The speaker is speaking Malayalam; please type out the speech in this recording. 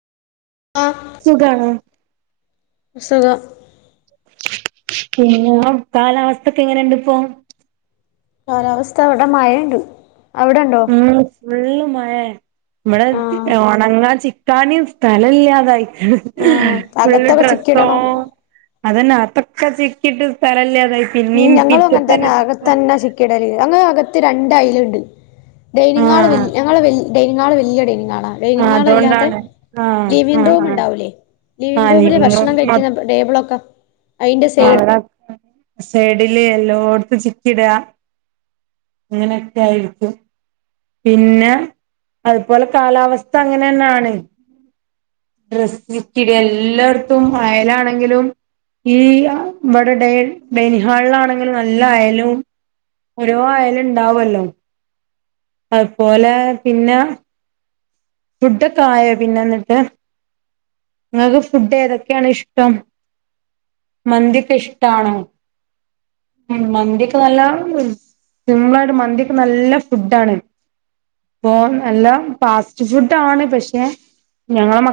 ആഹ് സുഖാണ് സുഖം പിന്നെ കാലാവസ്ഥക്കെ എങ്ങനെണ്ട്പ്പോ കാലാവസ്ഥവിടെ മഴണ്ട് അവിടെണ്ടോ ഉം ഫുള്ള് മഴാ ഇവിടെ ആഹ് ഒണങ്ങാ ചി ക്കാനീം സ്ഥലല്ല്യാതായി ആഹ് ഫുള്ള് അകത്തൊക്കെ ഡ്രസ്സോ ചിക്കിടണം അതന്നെ ആതക്കെ ചിക്കിട്ട് സ്ഥലല്ല്യാതായി ഉ ഞങ്ങളുങ്ങനെ തന്നെ അകത്തന്നാ ചിക്കിടല് ഞങ്ങകത്ത് രണ്ടയലുണ്ട് ഡൈനിങ്ഹാള് വെൽ ആഹ് ഞങ്ങള വെൽ ഡൈനിങ്ങാള് വല്യ ഡൈനിങാളാണ് ആഹ് ഡൈനിങ്ങാളല്ലാത്ത അതോണ്ടാണ് ആഹ് ലിവിംഗ് ആഹ് ആഹ് റൂമ്ണ്ടാവൂലേ ലിവിംഗ് റൂമില് ഭക്ഷണം കഴിക്കുന്ന ടേബിളൊക്കെ അയിന്റെ സൈഡ് അവ്ടെ സൈഡില് എല്ലോടത്തും ചിക്കിടാ അങ്ങനെയൊക്കെ ആയിരിക്കും പിന്നെ അതുപോലെ കാലാവസ്ഥ അങ്ങനെന്നാണ് [unintelligible] എല്ലാട്ത്തും വയലാണെങ്കിലും ഈ ആ ഇബടെ ടെയ്‌ ഡൈനിംഗ് ഹാളിലാണെങ്കിൽ നല്ല അയലും ഓരോ അയല്ണ്ടാവല്ലോ അത്പോലെ പിന്നെ ഫുടൊക്കായോ പിന്നെ ന്നിട്ട് ഇങ്ങക്ക് ഫുഡ് ഏതൊക്കെണ് ഇഷ്ടം മന്തിഒക്കെ ഇഷ്ടാണോ ഉം മന്തി ഒക്കെ നല്ലാം ഉം സിമ്പ്ളായിട്ട് മന്തിഒക്കെ നല്ല ഫുഡ് ആണ് പ്പോ നല്ല ഫാസ്റ്റ് ഫുഡാണ് പക്ഷെ ഞങ്ങള മ